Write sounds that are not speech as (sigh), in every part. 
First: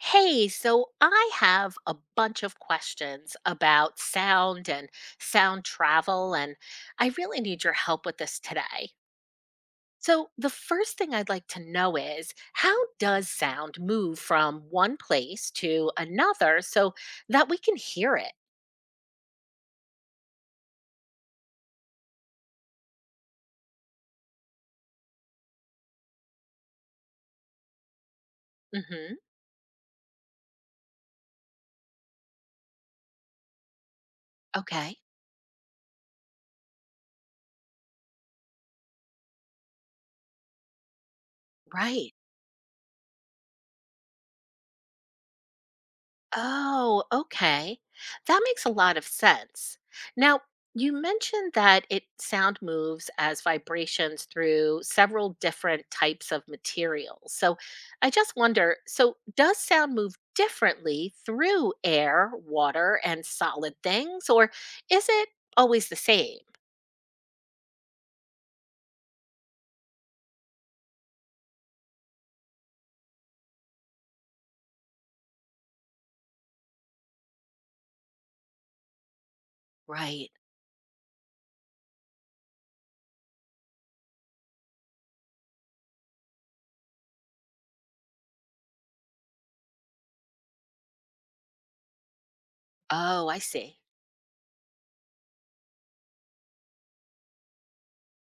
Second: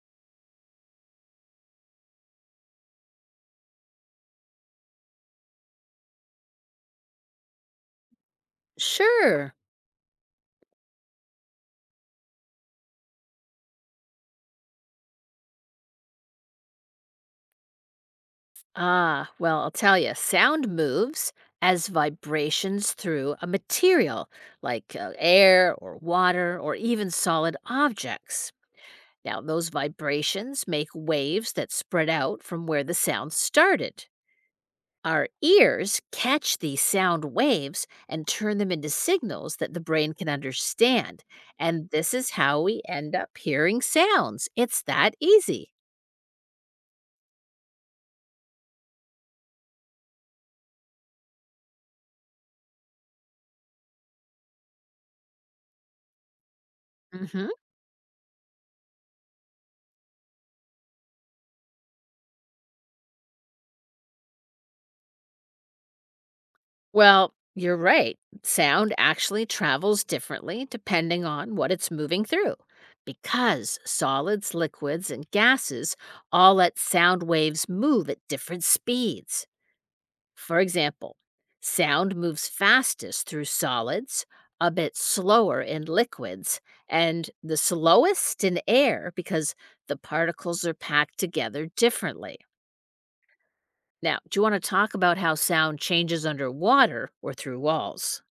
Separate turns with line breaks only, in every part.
Hey, so I have a bunch of questions about sound and sound travel, and I really need your help with this today.
Sure.
So, the first thing I'd like to know is how does sound move from one place to another so that we can hear it?
Ah, well, I'll tell you, sound moves as vibrations through a material like air or water or even solid objects.
Hmm.
Now, those vibrations make waves that spread out from where the sound started.
Okay,
Our ears catch these sound waves and turn them into signals that the brain can understand. And this
right.
is how we end up hearing sounds. It's that easy.
Oh, okay. That makes a lot of sense. Now, you mentioned that it sound moves as vibrations through several different types of materials.
Hmm.
So I just wonder, so does sound move differently through air, water, and solid things, or is it always the same?
Well, you're right. Sound actually travels differently depending on what it's moving through. Because solids, liquids, and gases all let sound waves move at different speeds.
Right.
For example, sound moves fastest through solids, a bit slower in liquids, and the slowest in air because the particles are packed together differently.
Oh, I see.
Now, do you want to talk about how sound changes underwater or through walls?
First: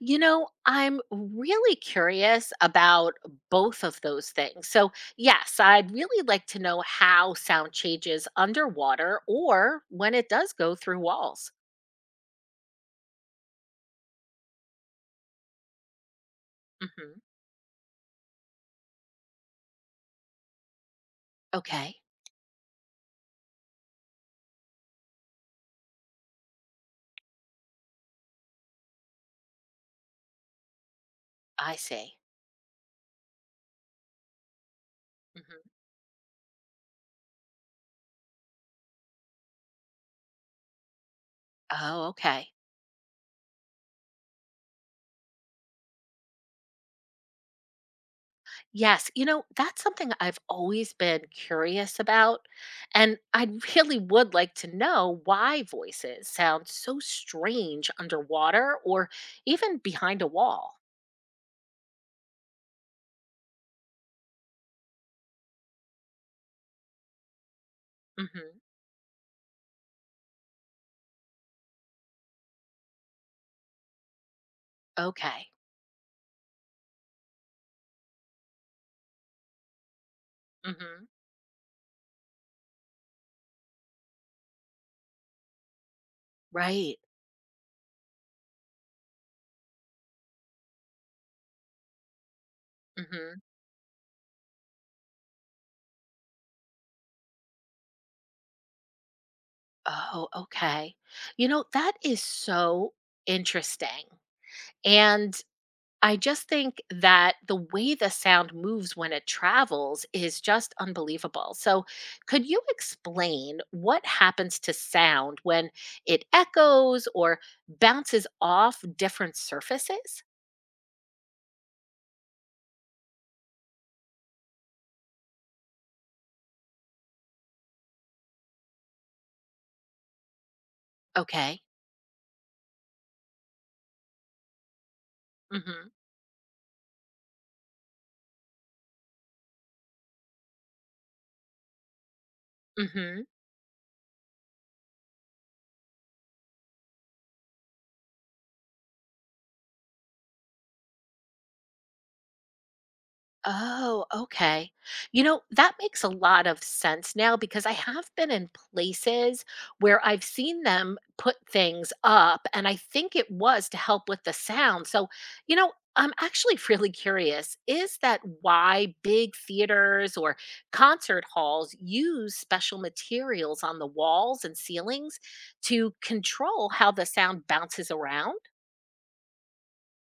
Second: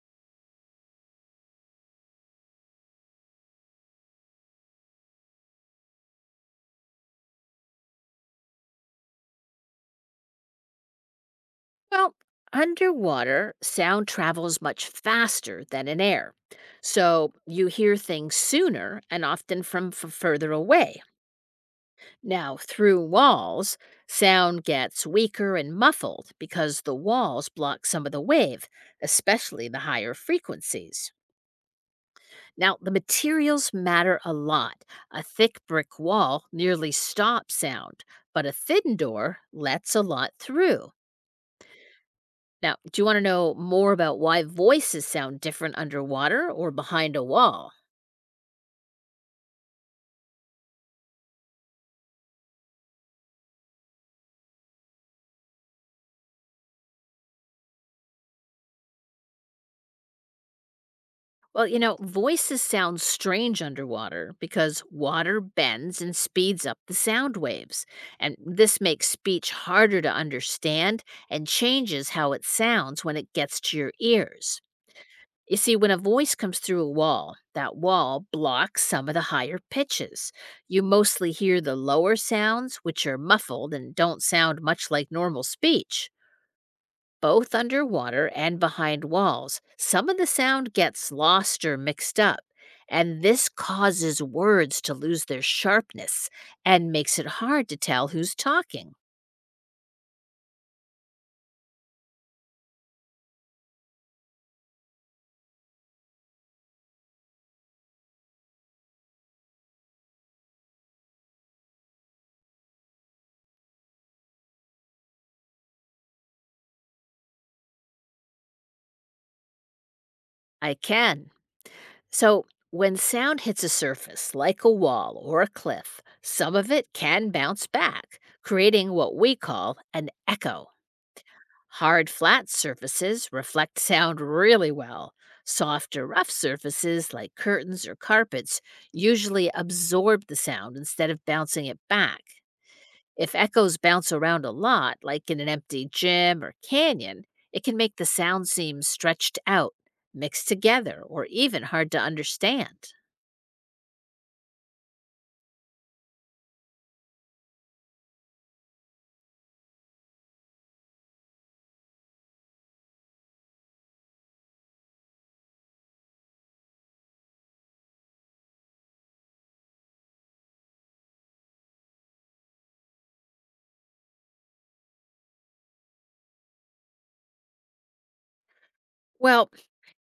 I'm really curious about both of those things. So, yes, I'd really like to know how sound changes underwater or when it does go through walls.
Well, underwater, sound travels much faster than in air.
Hmm.
So you hear things sooner and often from further away.
Okay,
Now, through walls, sound gets weaker and muffled because the walls block some of the wave, especially the higher frequencies.
I see.
Now, the materials matter a lot. A thick
Hmm.
brick wall nearly stops sound, but a thin door lets a lot through.
Oh, okay.
Now, do you want to know more about why voices sound different underwater or behind a wall?
Yes, that's something I've always been curious about. And I (laughs) really would like to know why voices sound so strange underwater or even behind a wall.
Well, you know, voices sound strange underwater because water bends and speeds up the sound waves. And
Hmm.
this makes speech harder to understand and changes how it sounds when it gets to your ears.
Okay.
You see, when a voice comes through a wall, that wall blocks some of the higher pitches. You
Hmm.
mostly hear the lower sounds, which are muffled and don't sound much like normal speech.
Right.
Both underwater and behind walls, some of the sound gets lost or mixed up, and
Hmm.
this causes words to lose their sharpness and makes it hard to tell who's talking.
Oh, okay. That is so interesting. And I just think that the way the sound moves when it travels is just unbelievable. So, could you explain what happens to sound when it echoes or bounces off different surfaces?
I can. So, when sound hits a surface, like a wall or a cliff, some of it can bounce back, creating what we call an echo.
Okay.
Hard, flat surfaces reflect sound really well.
Hmm.
Softer, rough surfaces like curtains or carpets usually absorb the sound instead of bouncing it back.
Hmm.
If echoes bounce around a lot, like in an empty gym or canyon, it can make the sound seem stretched out, mixed together, or even hard to understand.
Oh, okay. That makes a lot of sense now because I have been in places where I've seen them put things up, and I think it was to help with the sound. So, I'm actually (laughs) really curious, is that why big theaters or concert halls use special materials on the walls and ceilings to control how the sound bounces around?
Well,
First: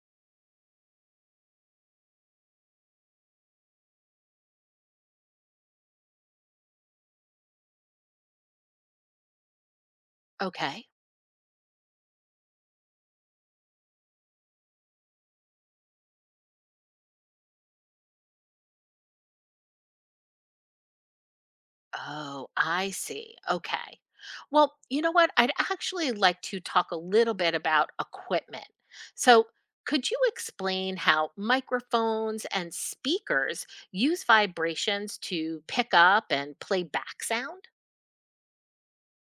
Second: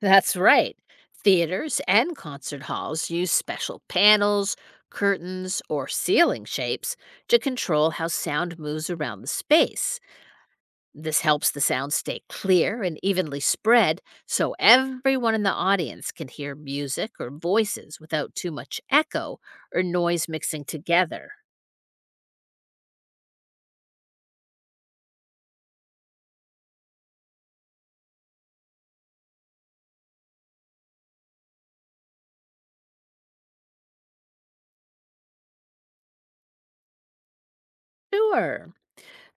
that's right. Theaters and concert halls use special panels, curtains, or ceiling shapes to control how sound moves around the space.
Okay.
This helps the sound stay clear and evenly spread so everyone in the audience can hear music or voices without too much echo or noise mixing together.
Oh, I see. Okay. Well, you know what? I'd actually like to talk a little bit about equipment. So, could you explain how microphones and speakers use vibrations to pick up and play back sound?
Sure.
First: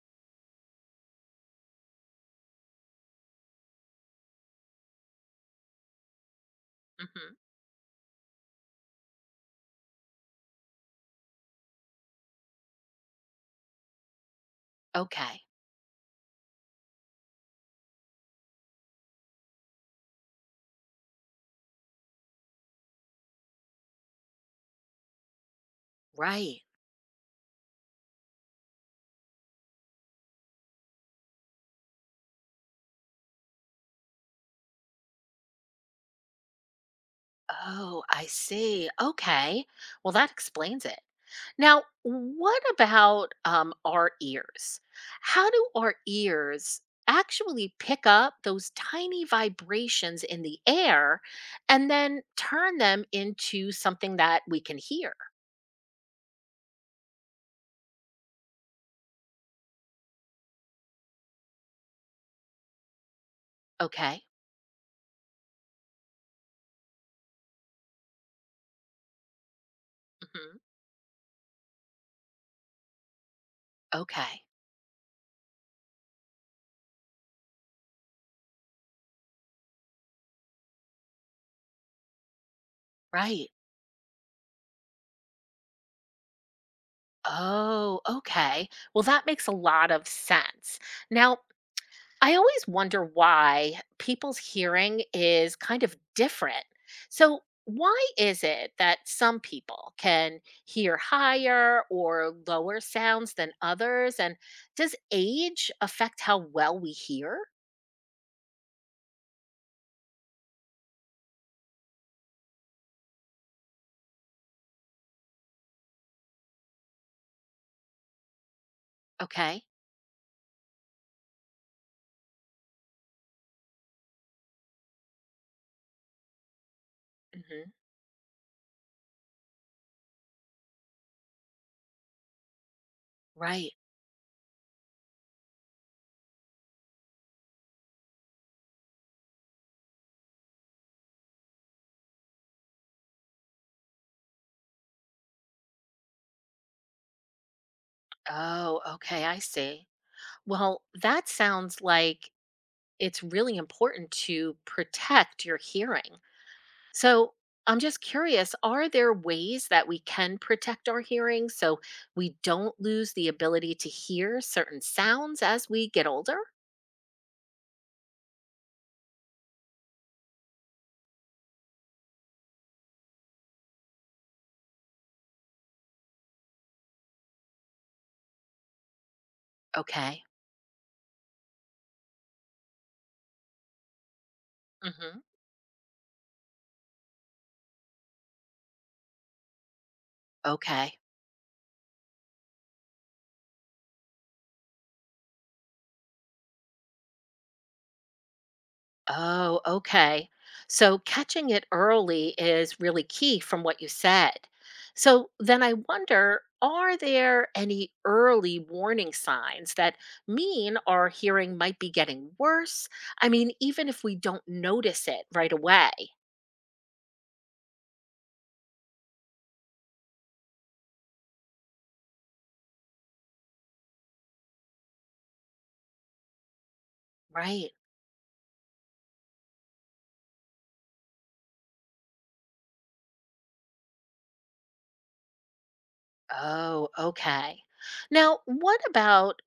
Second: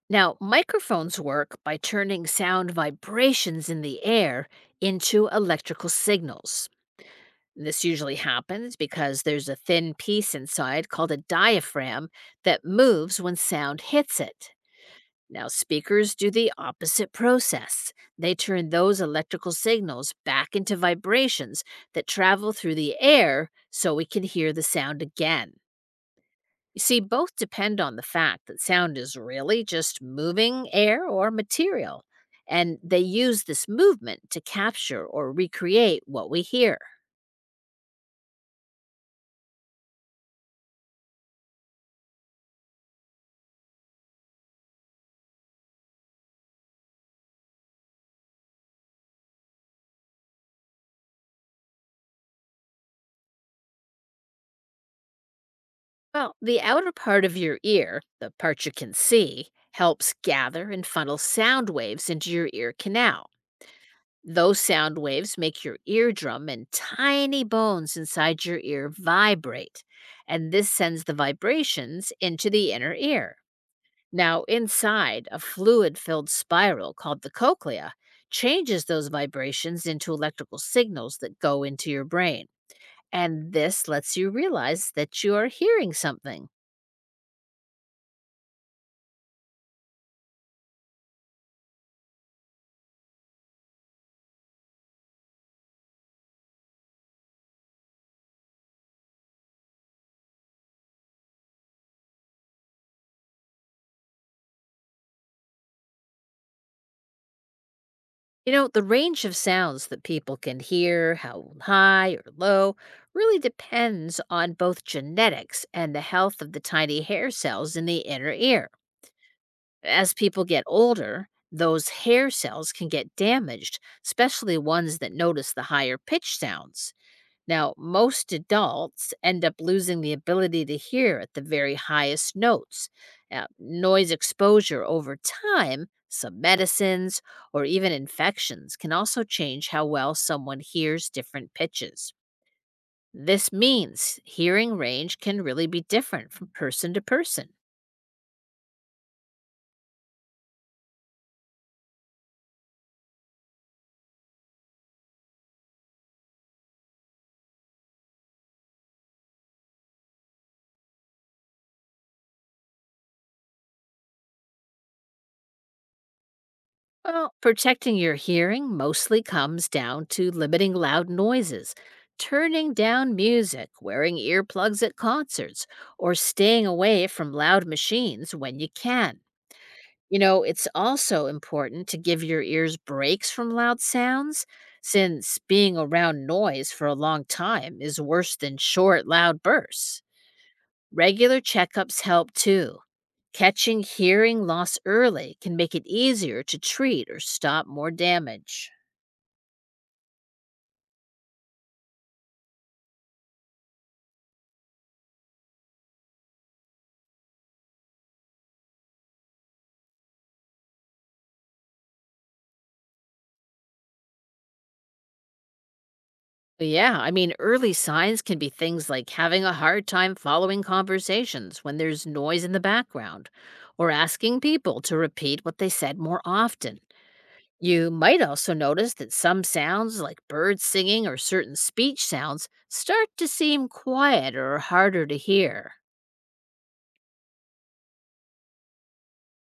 Now, microphones work by turning sound vibrations in the air into electrical signals.
Hmm.
This usually happens because there's a thin piece inside called a diaphragm that moves when sound hits it.
Okay.
Now, speakers do the opposite process. They turn those electrical signals back into vibrations that travel through the air so we can hear the sound again.
Right.
You see, both depend on the fact that sound is really just moving air or material, and they use this movement to capture or recreate what we hear.
Oh, I see. Okay. Well, that explains it. Now, what about our ears? How do our ears actually pick up those tiny vibrations in the air and then turn them into something that we can hear?
Well, the outer part of your ear, the part you can see, helps gather and funnel sound waves into your ear canal.
Okay.
Those sound waves make your eardrum and tiny bones inside your ear vibrate, and
Hmm.
this sends the vibrations into the inner ear.
Okay.
Now, inside, a fluid filled spiral called the cochlea changes those vibrations into electrical signals that go into your brain.
Right.
And this lets you realize that you are hearing something.
Oh, okay. Well, that makes a lot of sense. Now, I always wonder why people's hearing is kind of different. So, why is it that some people can hear higher or lower sounds than others? And does age affect how well we hear?
You know, the range of sounds that people can hear, how high or low, really depends on both genetics and the health of the tiny hair cells in the inner ear.
Okay.
As people get older, those hair cells can get damaged, especially ones that notice the higher pitch sounds.
Hmm.
Now, most adults end up losing the ability to hear at the very highest notes. Now,
Right.
noise exposure over time, some medicines, or even infections can also change how well someone hears different pitches. This means hearing range can really be different from person to person.
Oh, okay. I see. Well, that sounds like it's really important to protect your hearing. So I'm just curious, are there ways that we can protect our hearing so we don't lose the ability to hear certain sounds as we get older?
Well, protecting your hearing mostly comes down to limiting loud noises, turning down music, wearing earplugs at concerts, or staying away from loud machines when you can. You
Okay.
know, it's also important to give your ears breaks from loud sounds,
Hmm.
since being around noise for a long time is worse than short, loud bursts.
Okay.
Regular checkups help too. Catching hearing loss early can make it easier to treat or stop more damage.
Oh, okay. So catching it early is really key from what you said. So then I wonder, are there any early warning signs that mean our hearing might be getting worse? I mean, even if we don't notice it right away,
Yeah, I mean, early signs can be things like having a hard time following conversations when there's noise in the background, or asking people to repeat what they said more often.
right?
You might also notice that some sounds, like birds singing or certain speech sounds, start to seem quieter or harder to hear.
Oh, okay. Now, what about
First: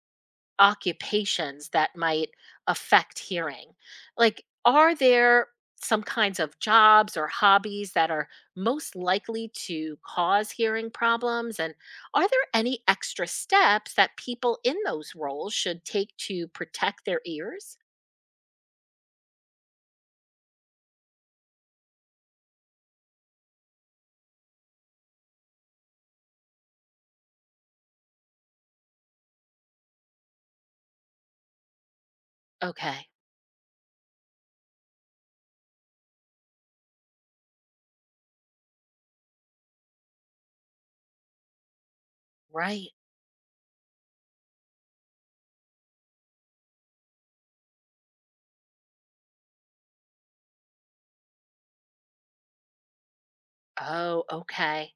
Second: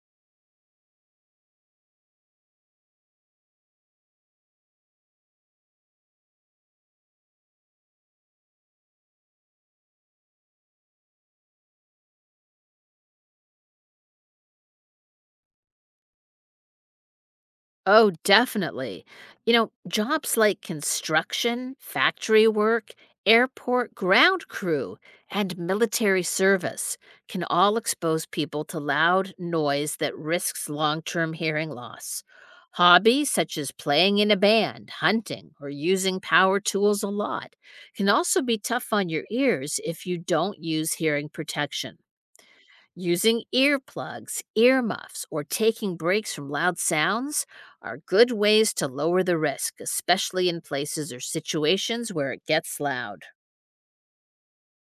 occupations that might affect hearing? Like, are there some kinds of jobs or hobbies that are most likely to cause hearing problems? And are there any extra steps that people in those roles should take to protect their ears?
Oh, definitely. You know, jobs like construction, factory work, airport ground crew, and military service can all expose people to loud noise that risks long term hearing loss.
Okay,
Hobbies such as playing in a band, hunting, or using power tools a lot can also be tough on your ears if you don't use hearing protection.
right.
Using earplugs, earmuffs, or taking breaks from loud sounds are good ways to lower the risk, especially in places or situations where it gets loud.
Oh, okay.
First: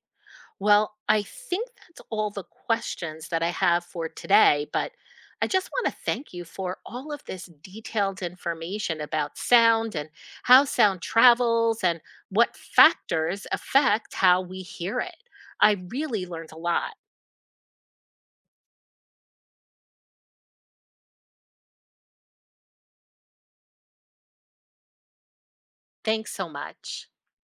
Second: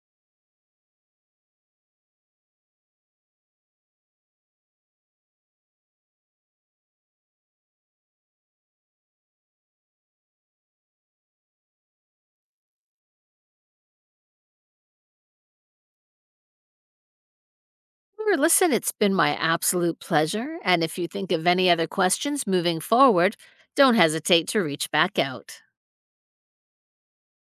Well, I think that's all the questions that I have for today, but I just want to thank you for all of this detailed information about sound and how sound travels and what factors affect how we hear it. I really learned a lot.
Well, listen, it's been my absolute pleasure. And if you think of any other questions moving forward, don't hesitate to reach back out.
Thanks so much.